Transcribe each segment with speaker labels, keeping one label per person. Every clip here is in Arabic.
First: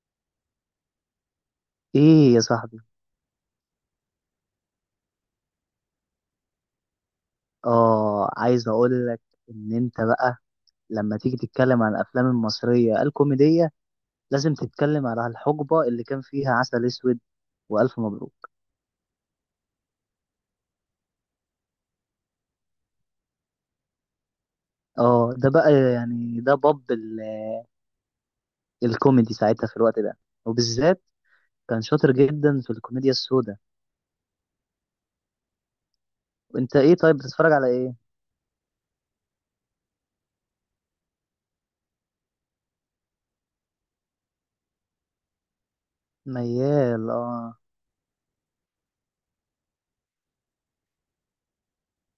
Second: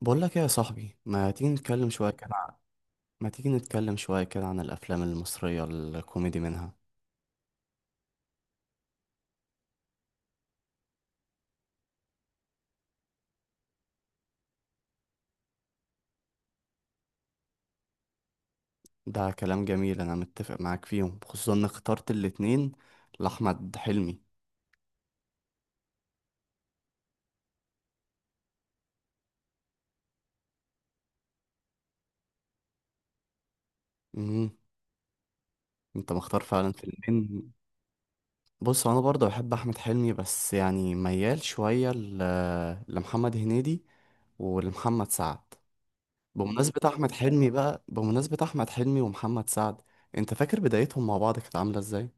Speaker 1: بقول لك ايه يا صاحبي، ما تيجي نتكلم شويه كده
Speaker 2: ايه يا
Speaker 1: عن-
Speaker 2: صاحبي؟
Speaker 1: ما تيجي نتكلم شويه كده عن الافلام المصريه الكوميدي منها؟
Speaker 2: اه، عايز اقول لك ان انت بقى لما تيجي تتكلم عن الافلام المصريه الكوميديه لازم تتكلم على الحقبه اللي كان فيها عسل اسود والف مبروك.
Speaker 1: ده كلام جميل، انا متفق معاك فيهم، خصوصا ان اخترت الاتنين لاحمد حلمي.
Speaker 2: اه ده بقى يعني ده باب الكوميدي ساعتها في الوقت ده، وبالذات كان شاطر جدا في الكوميديا السوداء.
Speaker 1: امم انت مختار فعلا
Speaker 2: وانت ايه طيب، بتتفرج
Speaker 1: فيلمين.
Speaker 2: على ايه؟
Speaker 1: بص، انا برضه بحب احمد حلمي، بس يعني ميال شويه لمحمد هنيدي ولمحمد سعد. بمناسبة
Speaker 2: ميال،
Speaker 1: أحمد حلمي
Speaker 2: اه.
Speaker 1: بقى بمناسبة أحمد حلمي ومحمد سعد، أنت فاكر بدايتهم مع بعض كانت عاملة إزاي؟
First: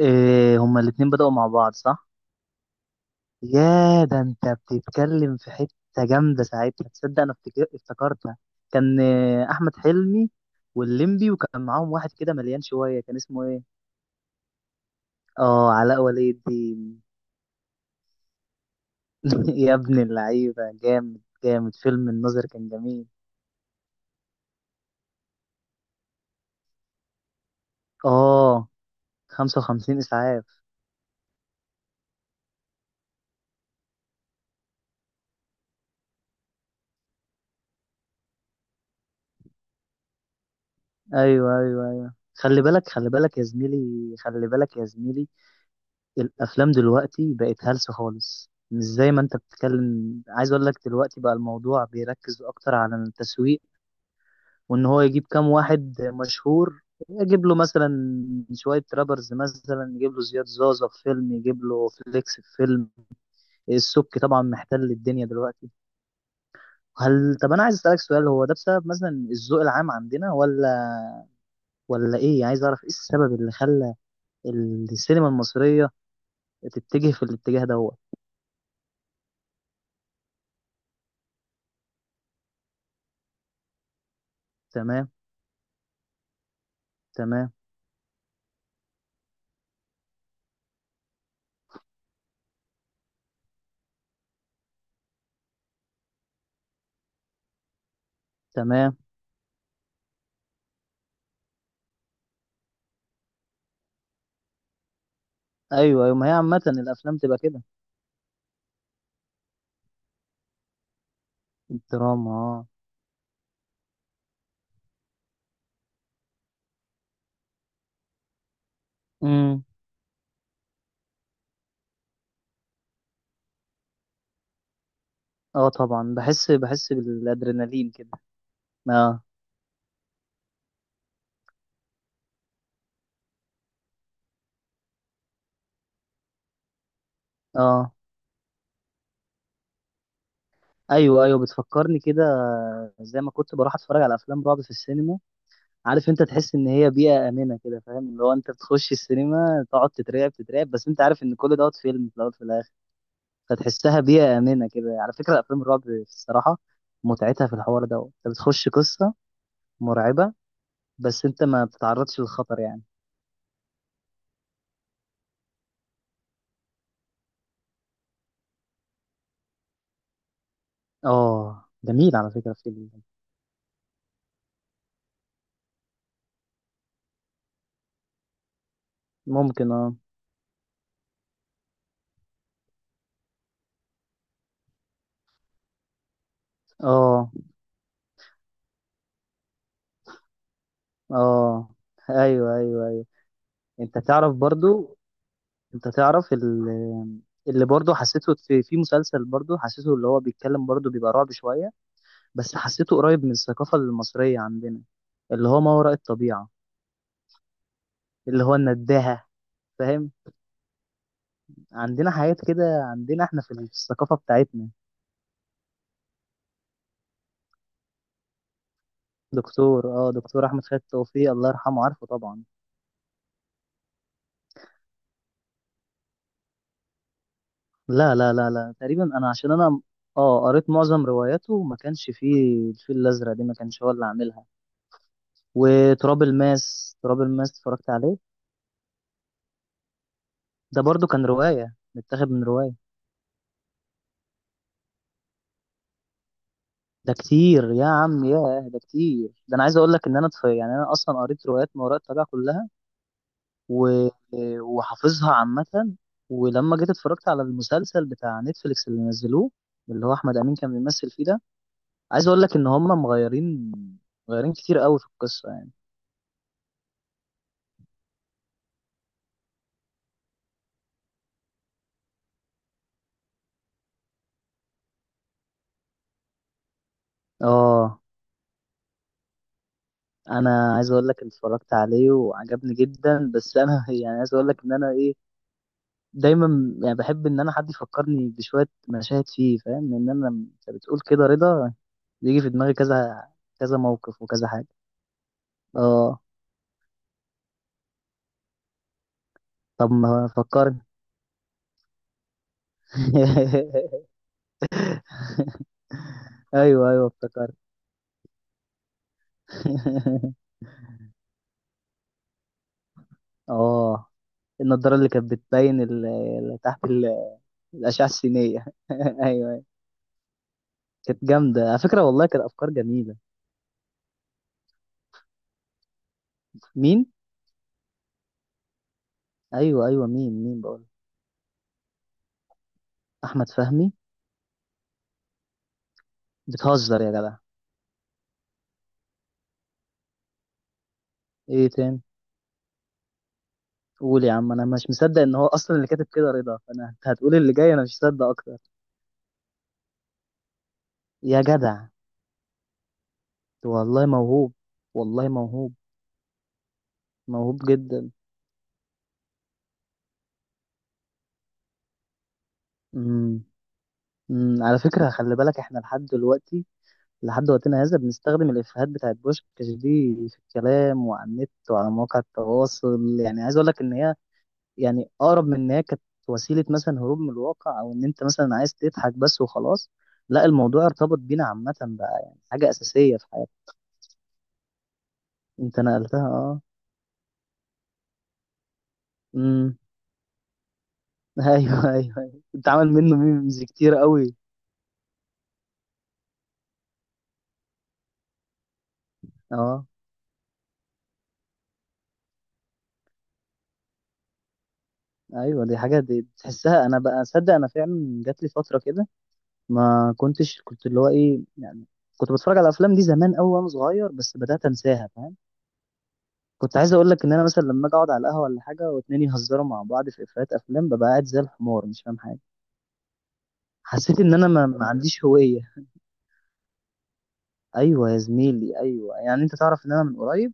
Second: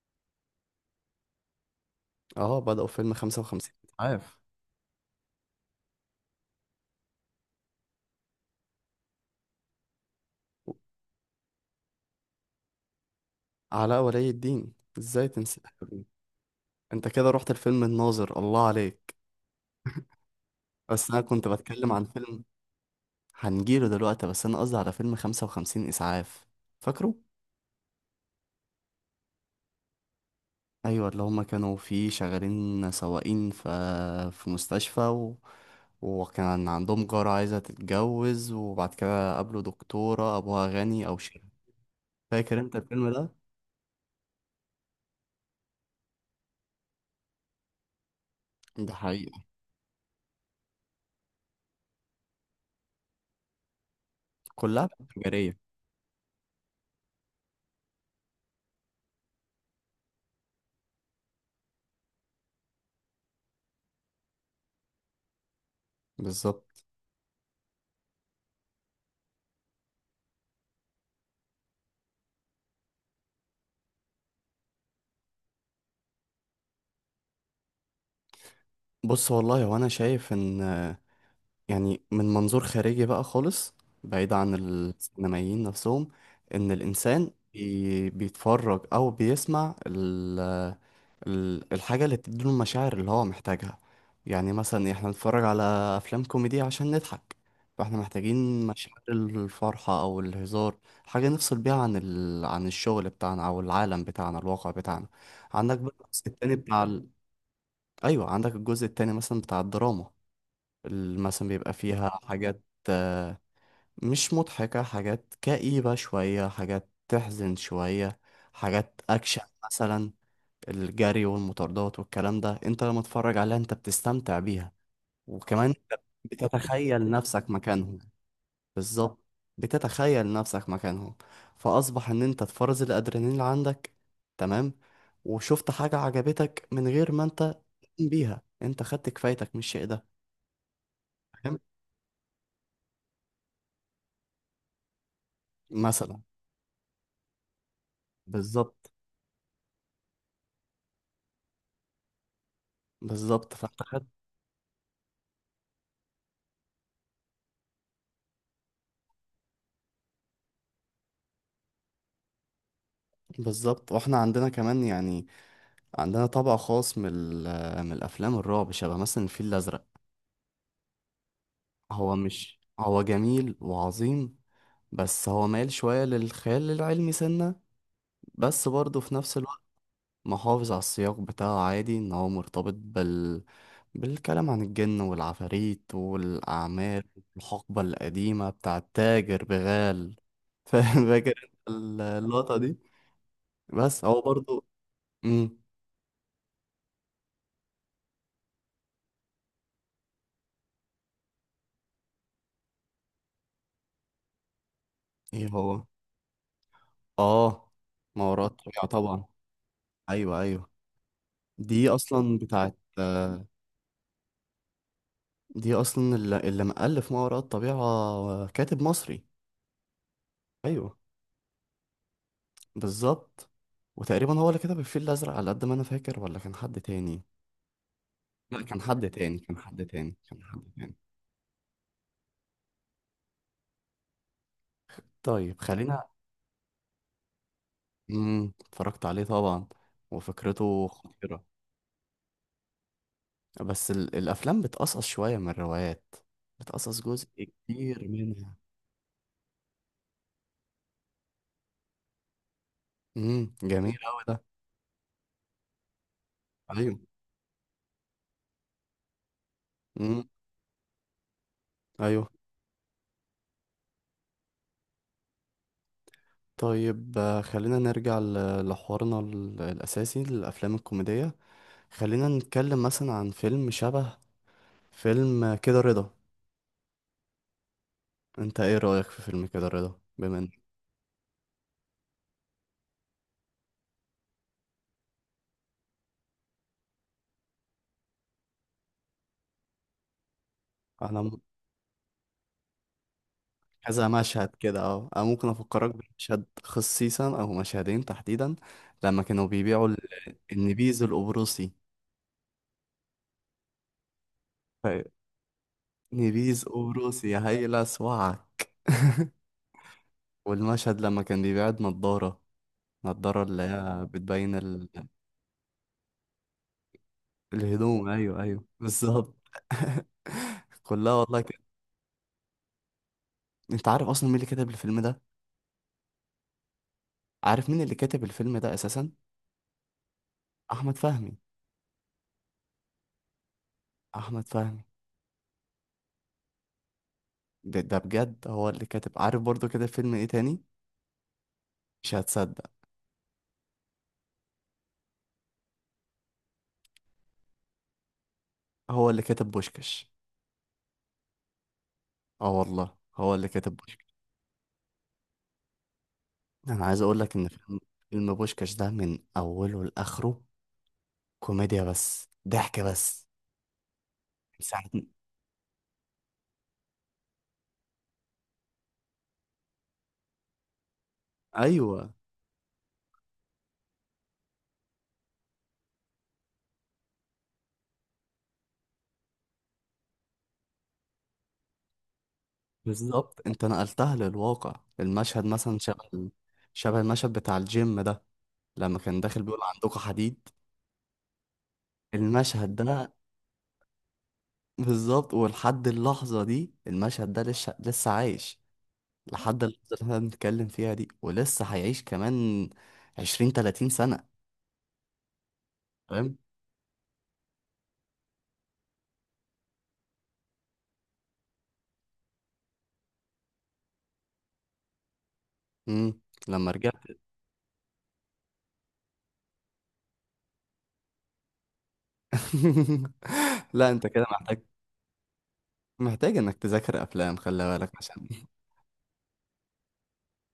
Speaker 2: إيه، هما الاتنين بدأوا مع بعض صح؟
Speaker 1: آه، بدأوا فيلم 55
Speaker 2: يا، ده
Speaker 1: إسعاف.
Speaker 2: انت بتتكلم في حتة جامدة ساعتها، تصدق انا افتكرتها. كان احمد حلمي واللمبي، وكان معاهم واحد كده مليان شوية، كان اسمه ايه؟
Speaker 1: علاء ولي الدين، ازاي تنسى
Speaker 2: اه، علاء
Speaker 1: الحريم؟
Speaker 2: ولي الدين.
Speaker 1: انت كده رحت الفيلم الناظر، الله عليك.
Speaker 2: يا ابن اللعيبة،
Speaker 1: بس
Speaker 2: جامد
Speaker 1: انا كنت
Speaker 2: جامد،
Speaker 1: بتكلم عن
Speaker 2: فيلم
Speaker 1: فيلم
Speaker 2: الناظر كان جميل.
Speaker 1: هنجيله دلوقتي، بس انا قصدي على فيلم 55 اسعاف، فاكره؟
Speaker 2: اه، 55 اسعاف.
Speaker 1: ايوه، اللي هما كانوا فيه شغالين سواقين في مستشفى وكان عندهم جارة عايزة تتجوز، وبعد كده قابلوا دكتورة ابوها غني او شيخ.
Speaker 2: ايوه ايوه ايوه،
Speaker 1: فاكر
Speaker 2: خلي
Speaker 1: انت
Speaker 2: بالك خلي
Speaker 1: الفيلم ده؟
Speaker 2: بالك يا زميلي، خلي بالك يا زميلي. الافلام دلوقتي بقت هلس خالص، مش
Speaker 1: ده
Speaker 2: زي ما انت
Speaker 1: حقيقة،
Speaker 2: بتتكلم. عايز اقول لك دلوقتي بقى الموضوع بيركز اكتر على التسويق، وان
Speaker 1: كلها
Speaker 2: هو يجيب كام
Speaker 1: تجارية.
Speaker 2: واحد مشهور، يجيب له مثلا شوية رابرز، مثلا يجيب له زياد زازا في فيلم، يجيب له فليكس في فيلم. السبكي طبعا محتل الدنيا دلوقتي.
Speaker 1: بالظبط.
Speaker 2: هل، طب انا عايز اسالك سؤال، هو ده بسبب مثلا الذوق العام عندنا ولا ايه يعني؟ عايز اعرف ايه السبب اللي خلى السينما المصرية تتجه في الاتجاه دوت.
Speaker 1: بص، والله وانا شايف ان، يعني من منظور خارجي بقى خالص، بعيد عن
Speaker 2: تمام.
Speaker 1: السينمائيين نفسهم، ان الانسان
Speaker 2: تمام.
Speaker 1: بيتفرج او بيسمع ال ال الحاجه اللي بتديله المشاعر اللي هو محتاجها. يعني مثلا احنا نتفرج على افلام كوميدي عشان نضحك، فاحنا محتاجين
Speaker 2: تمام.
Speaker 1: مشاعر الفرحه او الهزار، حاجه نفصل بيها عن الشغل بتاعنا او العالم بتاعنا، الواقع بتاعنا. عندك بقى
Speaker 2: ايوه ايوه،
Speaker 1: الجزء
Speaker 2: ما هي
Speaker 1: التاني
Speaker 2: عامة
Speaker 1: بتاع.
Speaker 2: الافلام تبقى كده.
Speaker 1: ايوه، عندك الجزء التاني مثلا بتاع الدراما، مثلا بيبقى فيها
Speaker 2: دراما، اه.
Speaker 1: حاجات، آه، مش مضحكة، حاجات كئيبة شوية، حاجات تحزن شوية، حاجات أكشن
Speaker 2: امم.
Speaker 1: مثلا. الجري والمطاردات والكلام ده، انت لما تتفرج عليها انت بتستمتع بيها،
Speaker 2: اه،
Speaker 1: وكمان انت
Speaker 2: طبعا بحس
Speaker 1: بتتخيل نفسك
Speaker 2: بالادرينالين
Speaker 1: مكانهم.
Speaker 2: كده.
Speaker 1: بالظبط.
Speaker 2: اه.
Speaker 1: بتتخيل نفسك مكانهم فأصبح ان انت تفرز الأدرينالين اللي عندك. تمام. وشفت حاجة عجبتك من غير ما انت
Speaker 2: اه،
Speaker 1: تقوم بيها، انت خدت كفايتك من الشيء ده،
Speaker 2: ايوه ايوه،
Speaker 1: فاهم؟
Speaker 2: بتفكرني كده. زي ما كنت بروح اتفرج على افلام رعب في السينما، عارف؟
Speaker 1: مثلا،
Speaker 2: انت تحس ان هي بيئة امنة كده فاهم، اللي هو انت
Speaker 1: بالظبط،
Speaker 2: بتخش السينما تقعد تترعب تترعب بس انت عارف ان كل دوت فيلم، في الاول في الاخر.
Speaker 1: بالظبط، فاحنا
Speaker 2: فتحسها
Speaker 1: خد.
Speaker 2: بيئة امنة كده. على فكرة افلام الرعب الصراحة، متعتها في الحوار دوت، انت بتخش قصة مرعبة بس انت ما بتتعرضش للخطر يعني.
Speaker 1: بالظبط، واحنا عندنا كمان يعني، عندنا طبع خاص من الافلام الرعب، شبه مثلا الفيل الازرق.
Speaker 2: اه
Speaker 1: هو
Speaker 2: جميل. على فكرة،
Speaker 1: مش
Speaker 2: في ال-.
Speaker 1: هو جميل وعظيم، بس هو مايل شويه للخيال العلمي سنه، بس برضه في نفس الوقت
Speaker 2: ممكن، اه.
Speaker 1: محافظ على السياق بتاعه، عادي ان هو مرتبط بالكلام عن الجن والعفاريت والاعمال،
Speaker 2: اه،
Speaker 1: الحقبه القديمه بتاع التاجر بغال فاكر
Speaker 2: اه.
Speaker 1: انت
Speaker 2: ايوه
Speaker 1: اللقطه دي؟
Speaker 2: ايوه ايوه. انت
Speaker 1: بس هو
Speaker 2: تعرف
Speaker 1: برضه.
Speaker 2: برضو،
Speaker 1: امم.
Speaker 2: انت تعرف اللي برضو حسيته في مسلسل، برضو حسيته اللي هو بيتكلم برضو بيبقى رعب شوية، بس حسيته قريب من الثقافة المصرية عندنا،
Speaker 1: ايه
Speaker 2: اللي هو ما
Speaker 1: هو؟
Speaker 2: وراء الطبيعة،
Speaker 1: اه،
Speaker 2: اللي
Speaker 1: مهارات
Speaker 2: هو
Speaker 1: طبيعة طبعا.
Speaker 2: النداهة، فاهم؟
Speaker 1: ايوه، ايوه، دي
Speaker 2: عندنا
Speaker 1: اصلا
Speaker 2: حاجات
Speaker 1: بتاعت
Speaker 2: كده، عندنا احنا
Speaker 1: آه،
Speaker 2: في الثقافة بتاعتنا.
Speaker 1: دي اصلا اللي مؤلف مهارات طبيعة، كاتب مصري.
Speaker 2: دكتور احمد خالد
Speaker 1: ايوه.
Speaker 2: توفيق الله يرحمه، عارفه طبعا.
Speaker 1: بالظبط. وتقريبا هو اللي كتب الفيل الازرق على قد ما انا فاكر، ولا كان حد تاني؟
Speaker 2: لا لا لا
Speaker 1: لا،
Speaker 2: لا،
Speaker 1: كان
Speaker 2: تقريبا
Speaker 1: حد
Speaker 2: انا
Speaker 1: تاني،
Speaker 2: عشان
Speaker 1: كان
Speaker 2: انا
Speaker 1: حد تاني،
Speaker 2: اه
Speaker 1: كان
Speaker 2: قريت
Speaker 1: حد تاني.
Speaker 2: معظم رواياته، ما كانش فيه الفيل الازرق، دي ما كانش هو اللي عاملها.
Speaker 1: طيب خلينا.
Speaker 2: وتراب الماس، تراب الماس اتفرجت عليه.
Speaker 1: اتفرجت عليه طبعا،
Speaker 2: ده
Speaker 1: وفكرته
Speaker 2: برضو كان
Speaker 1: خطيرة.
Speaker 2: رواية، متاخد من رواية.
Speaker 1: الافلام بتقصص شوية من الروايات، بتقصص
Speaker 2: ده
Speaker 1: جزء
Speaker 2: كتير يا
Speaker 1: كتير
Speaker 2: عم،
Speaker 1: منها.
Speaker 2: يا ده كتير، ده انا عايز اقول لك ان انا يعني انا اصلا قريت روايات ما وراء الطبيعة كلها،
Speaker 1: جميل
Speaker 2: و...
Speaker 1: قوي ده.
Speaker 2: وحافظها عامة. ولما جيت
Speaker 1: ايوه،
Speaker 2: اتفرجت على المسلسل بتاع نتفليكس اللي نزلوه، اللي هو احمد امين كان بيمثل فيه ده، عايز
Speaker 1: ايوه.
Speaker 2: اقول لك ان هم مغيرين، مغيرين كتير قوي في القصة يعني.
Speaker 1: طيب، خلينا نرجع لحوارنا الاساسي للافلام الكوميديه. خلينا نتكلم مثلا عن فيلم شبه فيلم كده رضا.
Speaker 2: اه،
Speaker 1: انت ايه رايك في فيلم كده رضا؟ بما ان
Speaker 2: انا عايز اقول لك إن اتفرجت عليه وعجبني جدا، بس انا يعني عايز اقول لك ان انا ايه، دايما يعني بحب ان انا حد يفكرني بشويه مشاهد فيه، فاهم؟ ان انا انت بتقول
Speaker 1: انا
Speaker 2: كده
Speaker 1: م-
Speaker 2: رضا، بيجي في دماغي كذا كذا
Speaker 1: كذا
Speaker 2: موقف وكذا
Speaker 1: مشهد
Speaker 2: حاجه.
Speaker 1: كده، اه انا ممكن افكرك
Speaker 2: اه،
Speaker 1: بمشهد خصيصا او مشهدين تحديدا. لما كانوا بيبيعوا
Speaker 2: طب ما فكرني.
Speaker 1: النبيذ القبرصي، ف- نبيذ
Speaker 2: ايوه ايوه،
Speaker 1: قبرصي يا
Speaker 2: افتكرت.
Speaker 1: هيلا اسوعك. والمشهد لما كان بيبيع النضاره، النضاره اللي هي
Speaker 2: اه،
Speaker 1: بتبين
Speaker 2: النضاره اللي كانت بتبين تحت الاشعه
Speaker 1: الهدوم، ايوه، ايوه،
Speaker 2: السينيه.
Speaker 1: بالظبط.
Speaker 2: ايوه. أيوة.
Speaker 1: كلها
Speaker 2: كانت
Speaker 1: والله كده.
Speaker 2: جامده على فكره، والله كانت افكار جميله.
Speaker 1: انت عارف اصلا مين اللي كتب الفيلم ده؟
Speaker 2: مين؟
Speaker 1: عارف مين اللي كتب الفيلم ده اساسا؟
Speaker 2: ايوه ايوه، مين بقول؟
Speaker 1: احمد فهمي.
Speaker 2: احمد فهمي.
Speaker 1: احمد فهمي.
Speaker 2: بتهزر يا جدع.
Speaker 1: ده بجد هو اللي كاتب، عارف برضو كده فيلم ايه تاني؟
Speaker 2: ايه تاني؟
Speaker 1: مش هتصدق.
Speaker 2: قول يا عم، انا مش مصدق ان هو اصلا اللي كاتب كده رضا، فانا انت هتقول اللي جاي انا مش مصدق اكتر.
Speaker 1: هو اللي كاتب بوشكش.
Speaker 2: يا جدع،
Speaker 1: اه والله هو اللي كاتب
Speaker 2: والله
Speaker 1: بوشكش.
Speaker 2: موهوب، والله موهوب.
Speaker 1: انا عايز اقول لك ان
Speaker 2: موهوب
Speaker 1: فيلم
Speaker 2: جدا.
Speaker 1: فيلم بوشكش ده من اوله لاخره كوميديا، بس ضحك بس،
Speaker 2: امم. على
Speaker 1: ساعة.
Speaker 2: فكره خلي بالك، احنا لحد دلوقتي لحد وقتنا هذا بنستخدم الافيهات بتاعت بوشكاش دي في الكلام وعلى النت وعلى
Speaker 1: ايوه،
Speaker 2: مواقع التواصل، يعني عايز اقول لك ان هي، يعني اقرب من ان هي كانت وسيله مثلا هروب من الواقع، او ان انت مثلا عايز تضحك بس وخلاص. لا، الموضوع ارتبط بينا عامه بقى، يعني حاجه اساسيه في
Speaker 1: بالظبط
Speaker 2: حياتنا.
Speaker 1: انت نقلتها للواقع، المشهد مثلا
Speaker 2: انت نقلتها،
Speaker 1: شبه
Speaker 2: اه.
Speaker 1: شبه المشهد بتاع الجيم ده، لما كان داخل بيقول
Speaker 2: امم.
Speaker 1: عندكم حديد.
Speaker 2: ايوه ايوه ايوه،
Speaker 1: المشهد ده،
Speaker 2: اتعمل منه ميمز كتير قوي.
Speaker 1: بالظبط، ولحد اللحظة دي المشهد ده لسه لسه عايش، لحد
Speaker 2: اه.
Speaker 1: اللحظة اللي احنا بنتكلم فيها دي، ولسه هيعيش كمان 20 30 سنة.
Speaker 2: ايوه، دي حاجه، دي
Speaker 1: فاهم؟
Speaker 2: تحسها. انا بقى اصدق انا فعلا جات لي فتره كده، ما كنتش كنت اللي هو ايه يعني، كنت بتفرج على الافلام دي زمان قوي وانا صغير بس بدات انساها، فاهم؟
Speaker 1: مم. لما
Speaker 2: كنت عايز
Speaker 1: رجعت
Speaker 2: اقول لك ان انا مثلا لما اجي اقعد على القهوه ولا حاجه واتنين يهزروا مع بعض في افيهات افلام، ببقى قاعد زي الحمار مش فاهم حاجه.
Speaker 1: لا، انت
Speaker 2: حسيت
Speaker 1: كده
Speaker 2: ان انا
Speaker 1: محتاج
Speaker 2: ما عنديش هويه.
Speaker 1: محتاج انك تذاكر افلام، خلي بالك
Speaker 2: ايوه يا
Speaker 1: عشان
Speaker 2: زميلي، ايوه، يعني انت تعرف ان انا من قريب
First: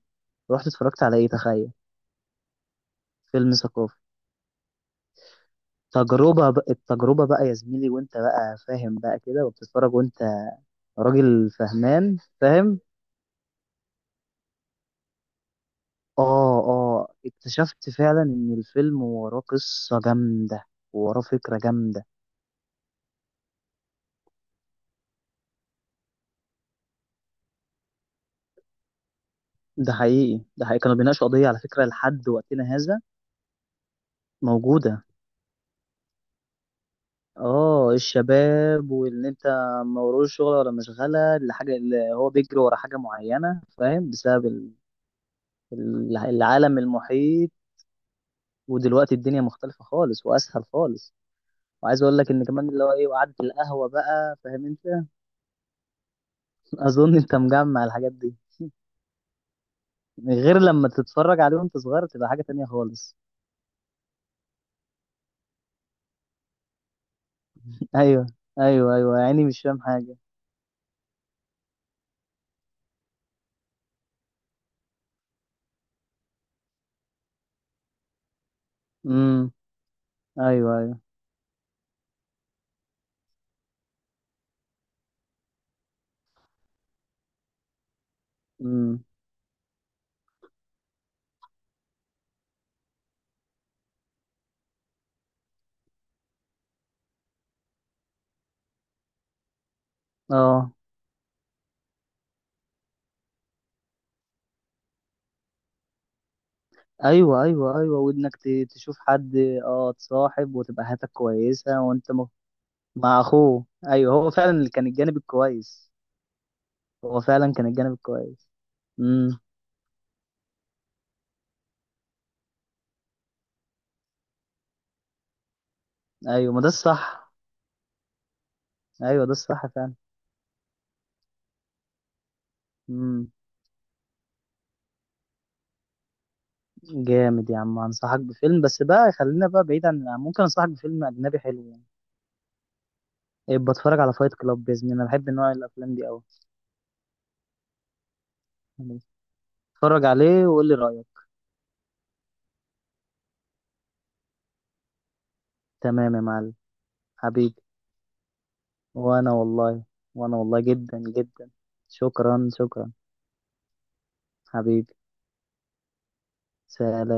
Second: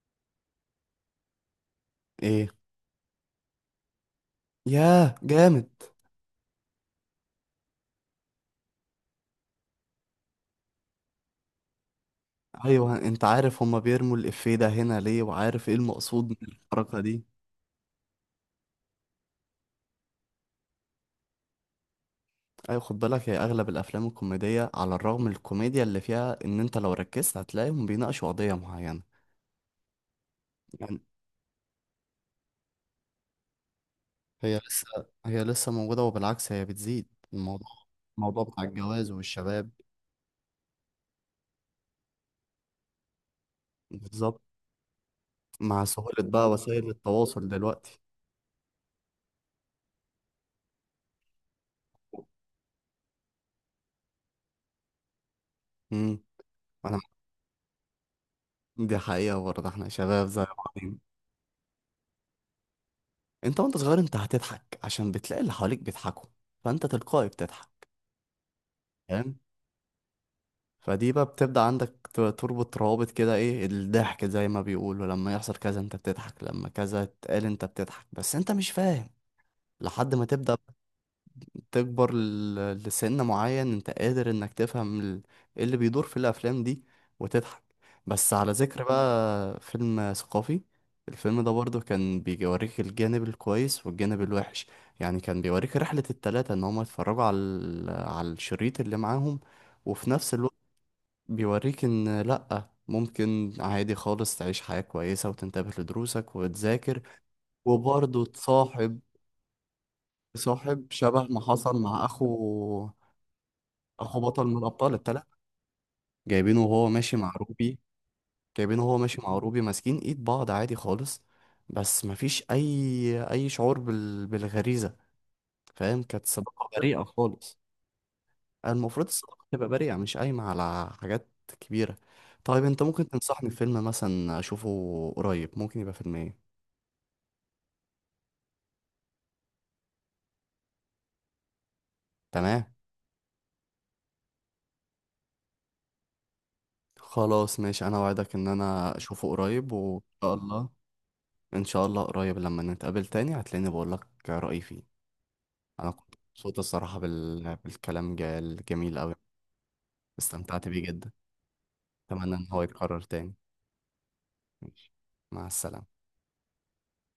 Speaker 2: رحت اتفرجت على ايه، تخيل.
Speaker 1: ايه.
Speaker 2: فيلم ثقافي.
Speaker 1: ياه، جامد.
Speaker 2: تجربه بقى، التجربه بقى يا زميلي، وانت بقى فاهم بقى كده وبتتفرج وانت راجل فهمان، فاهم.
Speaker 1: ايوه، انت عارف هما بيرموا الافيه ده هنا ليه، وعارف ايه المقصود من
Speaker 2: اه،
Speaker 1: الحركه
Speaker 2: اه،
Speaker 1: دي.
Speaker 2: اكتشفت فعلا ان الفيلم وراه قصه جامده، وراه فكره جامده.
Speaker 1: ايوه، خد بالك، هي اغلب الافلام الكوميديه على الرغم من الكوميديا اللي فيها، ان انت لو ركزت هتلاقيهم بيناقشوا قضيه معينه،
Speaker 2: ده حقيقي، ده حقيقي كانوا
Speaker 1: يعني.
Speaker 2: بيناقشوا قضيه، على فكره لحد وقتنا هذا
Speaker 1: هي لسه
Speaker 2: موجودة.
Speaker 1: هي لسه موجوده، وبالعكس هي بتزيد. الموضوع
Speaker 2: اه
Speaker 1: الموضوع بتاع
Speaker 2: الشباب،
Speaker 1: الجواز
Speaker 2: وان انت
Speaker 1: والشباب.
Speaker 2: ما وروش شغل ولا مشغلة، الحاجة اللي هو بيجري ورا حاجة معينة، فاهم؟
Speaker 1: بالظبط،
Speaker 2: بسبب ال-.
Speaker 1: مع سهوله بقى
Speaker 2: العالم
Speaker 1: وسائل التواصل
Speaker 2: المحيط،
Speaker 1: دلوقتي.
Speaker 2: ودلوقتي الدنيا مختلفة خالص واسهل خالص، وعايز اقول لك ان كمان اللي هو ايه وقعدة القهوة بقى، فاهم انت؟
Speaker 1: امم انا
Speaker 2: اظن انت مجمع الحاجات دي.
Speaker 1: دي حقيقه برضه، احنا شباب زي
Speaker 2: غير لما
Speaker 1: بعضين.
Speaker 2: تتفرج عليه وانت صغير، تبقى حاجة تانية خالص.
Speaker 1: انت وانت صغير انت هتضحك عشان بتلاقي اللي حواليك بيضحكوا، فانت تلقائي بتضحك.
Speaker 2: ايوه ايوه ايوه،
Speaker 1: فاهم؟
Speaker 2: يعني مش فاهم حاجة.
Speaker 1: فدي بقى بتبدأ عندك تربط روابط كده، ايه الضحك زي ما بيقولوا، لما يحصل كذا انت بتضحك، لما كذا اتقال انت بتضحك، بس انت مش فاهم
Speaker 2: امم.
Speaker 1: لحد ما تبدأ
Speaker 2: ايوه ايوه.
Speaker 1: تكبر لسن معين انت قادر انك تفهم ايه اللي بيدور في الافلام دي، وتضحك. بس على ذكر
Speaker 2: امم.
Speaker 1: بقى فيلم ثقافي، الفيلم ده برضه كان بيوريك الجانب الكويس والجانب الوحش، يعني كان بيوريك رحلة التلاتة ان هما يتفرجوا على الشريط اللي معاهم، وفي نفس الوقت
Speaker 2: اه،
Speaker 1: بيوريك ان لأ، ممكن عادي خالص تعيش حياة كويسة وتنتبه لدروسك وتذاكر،
Speaker 2: ايوه ايوه ايوه،
Speaker 1: وبرضه
Speaker 2: وانك تشوف
Speaker 1: تصاحب
Speaker 2: حد. اه، تصاحب وتبقى
Speaker 1: تصاحب
Speaker 2: حياتك
Speaker 1: شبه ما
Speaker 2: كويسه،
Speaker 1: حصل مع
Speaker 2: وانت م-.
Speaker 1: أخو،
Speaker 2: مع اخوه، ايوه،
Speaker 1: أخو
Speaker 2: هو
Speaker 1: بطل
Speaker 2: فعلا
Speaker 1: من
Speaker 2: اللي كان
Speaker 1: الأبطال
Speaker 2: الجانب
Speaker 1: التلاتة،
Speaker 2: الكويس.
Speaker 1: جايبينه وهو ماشي
Speaker 2: هو
Speaker 1: مع
Speaker 2: فعلا كان
Speaker 1: روبي
Speaker 2: الجانب الكويس.
Speaker 1: جايبينه وهو ماشي مع
Speaker 2: امم.
Speaker 1: روبي ماسكين إيد بعض، عادي خالص، بس مفيش أي شعور بالغريزة، فاهم، كانت
Speaker 2: ايوه، ما
Speaker 1: سباقة
Speaker 2: ده
Speaker 1: بريئة
Speaker 2: الصح.
Speaker 1: خالص. المفروض
Speaker 2: ايوه، ده
Speaker 1: الصداقة
Speaker 2: الصح
Speaker 1: تبقى
Speaker 2: فعلا.
Speaker 1: بريئة، مش قايمة على حاجات كبيرة. طيب، انت ممكن
Speaker 2: امم.
Speaker 1: تنصحني بفيلم مثلا اشوفه قريب، ممكن يبقى فيلم ايه؟
Speaker 2: جامد يا عم، انصحك بفيلم بس بقى خلينا بقى بعيد عن، ممكن انصحك بفيلم اجنبي حلو يعني.
Speaker 1: تمام،
Speaker 2: بتفرج على فايت كلاب باذن الله، انا بحب نوع الافلام دي قوي.
Speaker 1: خلاص ماشي، انا وعدك ان انا اشوفه قريب، وان
Speaker 2: اتفرج
Speaker 1: شاء
Speaker 2: عليه وقول
Speaker 1: الله.
Speaker 2: لي رايك.
Speaker 1: ان شاء الله قريب، لما نتقابل تاني هتلاقيني بقول لك رأيي فيه. انا
Speaker 2: تمام
Speaker 1: كنت
Speaker 2: يا معلم.
Speaker 1: مبسوط الصراحة
Speaker 2: حبيبي.
Speaker 1: بالكلام الجميل قوي،
Speaker 2: وانا والله، وانا والله
Speaker 1: استمتعت بيه
Speaker 2: جدا
Speaker 1: جدا،
Speaker 2: جدا.
Speaker 1: اتمنى ان
Speaker 2: شكرا
Speaker 1: هو
Speaker 2: شكرا.
Speaker 1: يتكرر تاني. ماشي،
Speaker 2: حبيبي.
Speaker 1: مع السلامة.
Speaker 2: سلام.